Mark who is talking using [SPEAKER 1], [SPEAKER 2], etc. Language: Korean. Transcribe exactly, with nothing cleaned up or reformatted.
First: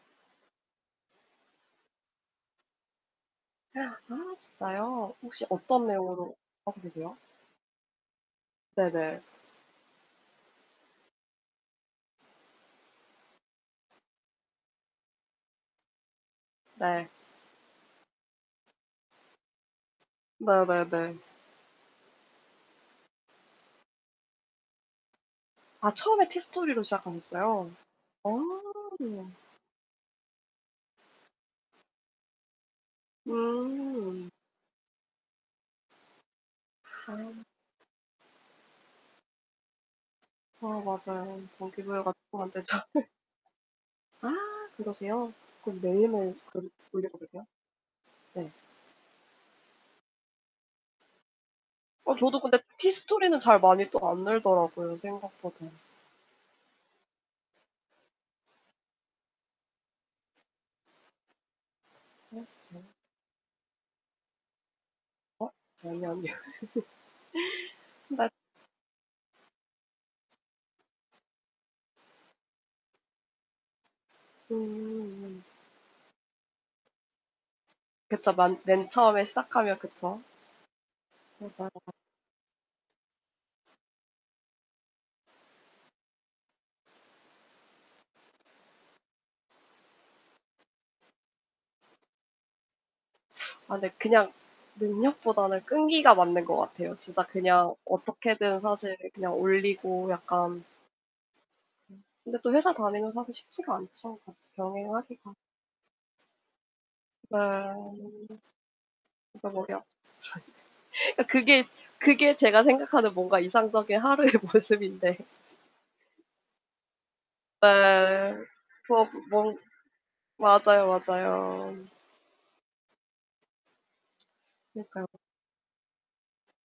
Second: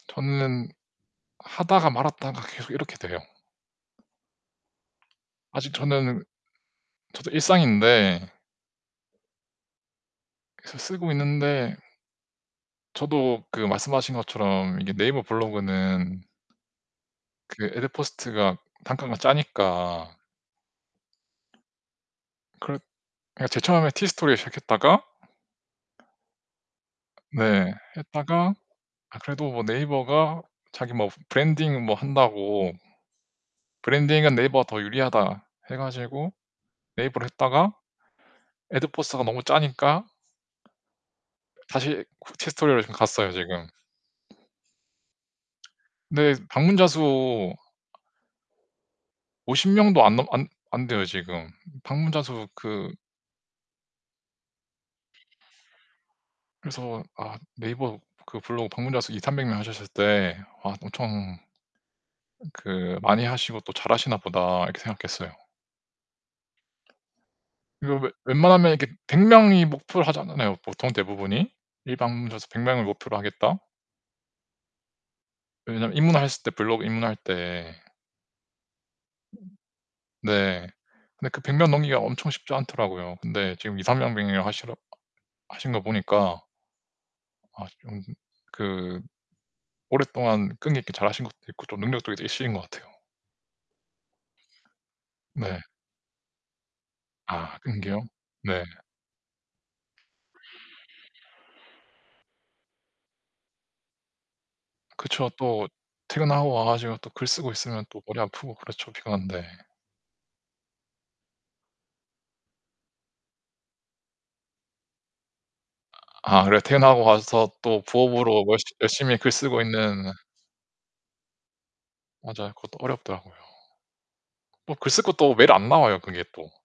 [SPEAKER 1] 저는 하다가 말았다가 계속 이렇게 돼요.
[SPEAKER 2] 아 진짜요? 혹시
[SPEAKER 1] 아직
[SPEAKER 2] 어떤
[SPEAKER 1] 저는
[SPEAKER 2] 내용으로 하고 계세요?
[SPEAKER 1] 저도 일상인데
[SPEAKER 2] 네네.
[SPEAKER 1] 그래서 쓰고 있는데 저도 그 말씀하신 것처럼 이게 네이버 블로그는
[SPEAKER 2] 네.
[SPEAKER 1] 그 애드포스트가 단가가 짜니까.
[SPEAKER 2] 네네네.
[SPEAKER 1] 그러 그러니까 제일 처음에 티스토리로 시작했다가
[SPEAKER 2] 아, 처음에 티스토리로 시작하셨어요?
[SPEAKER 1] 네.
[SPEAKER 2] 아.
[SPEAKER 1] 했다가 아
[SPEAKER 2] 우와.
[SPEAKER 1] 그래도 뭐 네이버가 자기 뭐 "브 브랜딩 뭐 한다고"
[SPEAKER 2] 음.
[SPEAKER 1] "브랜딩은 네이버가 더 유리하다." 해 가지고 네이버로
[SPEAKER 2] 아.
[SPEAKER 1] 했다가 애드포스트가 너무 짜니까
[SPEAKER 2] 아 맞아요.
[SPEAKER 1] 다시
[SPEAKER 2] 동기부여가
[SPEAKER 1] 구
[SPEAKER 2] 쪼끔 안 되죠.
[SPEAKER 1] 티스토리로 지금 갔어요 지금.
[SPEAKER 2] 아 그러세요? 그럼
[SPEAKER 1] 네.
[SPEAKER 2] 매일매일 글
[SPEAKER 1] 방문자
[SPEAKER 2] 올리고 계세요?
[SPEAKER 1] 수
[SPEAKER 2] 네.
[SPEAKER 1] 오십 명도 안 넘 안 안 돼요 지금.
[SPEAKER 2] 어.
[SPEAKER 1] 방문자
[SPEAKER 2] 저도
[SPEAKER 1] 수
[SPEAKER 2] 근데
[SPEAKER 1] 그
[SPEAKER 2] 티스토리는 잘 많이 또 안 늘더라고요, 생각보다.
[SPEAKER 1] 그래서 아 네이버 그 블로그 방문자 수 이삼백 명 하셨을 때 아 엄청 음
[SPEAKER 2] 그렇죠.
[SPEAKER 1] 그 '많이 하시고 또 잘하시나 보다.' 이렇게 생각했어요.
[SPEAKER 2] 어, 아니 아니야.
[SPEAKER 1] 이거 웨
[SPEAKER 2] 낙
[SPEAKER 1] 웬만하면 이렇게 백 명이 목표를 하잖아요, 보통 대부분이. '일 방문자 수 백 명을 목표로 하겠다.'
[SPEAKER 2] 음음음.
[SPEAKER 1] 왜냐면 입문핬을 때 블로그 입문할 때
[SPEAKER 2] 그쵸. 만 맨 처음에
[SPEAKER 1] 음
[SPEAKER 2] 시작하면 그쵸.
[SPEAKER 1] 네. 근데 그 백 명
[SPEAKER 2] 맞아요.
[SPEAKER 1] 넘기기가 엄청 쉽지 않더라고요. 근데 지금 이삼백 명이라고 하시라 하신 거 보니까 아 좀 그 오랫동안 끈기 있게 잘하신 것도 있고 좀 능력도 이제 있으신 것 같아요.
[SPEAKER 2] 아 근데 그냥
[SPEAKER 1] 네.
[SPEAKER 2] 능력보다는 끈기가 맞는 것 같아요. 진짜
[SPEAKER 1] 아,
[SPEAKER 2] 그냥
[SPEAKER 1] 끈기요?
[SPEAKER 2] 어떻게든
[SPEAKER 1] 네.
[SPEAKER 2] 사실 그냥 올리고 약간 음 근데 또 회사 다니면 사실 쉽지가 않죠 같이
[SPEAKER 1] 그쵸.
[SPEAKER 2] 병행하기가.
[SPEAKER 1] 또 퇴근하고 와 가지고 또 글
[SPEAKER 2] 네.
[SPEAKER 1] 쓰고 있으면 또 머리 아프고 그렇죠, 피곤한데.
[SPEAKER 2] 그쵸, 머리 아프죠. 아 그게 그게 제가 생각하는 뭔가 이상적인 하루의 모습인데.
[SPEAKER 1] 아 그래도 퇴근하고 와서 또
[SPEAKER 2] 예.
[SPEAKER 1] 부업으로 얼시
[SPEAKER 2] 뭐
[SPEAKER 1] 열심히 글
[SPEAKER 2] 뭐
[SPEAKER 1] 쓰고 있는
[SPEAKER 2] 맞아요, 맞아요.
[SPEAKER 1] 맞아요. 그것도 어렵더라고요. 뭐 글 쓸
[SPEAKER 2] 그니까요.
[SPEAKER 1] 것도 매일 안 나와요, 그게 또.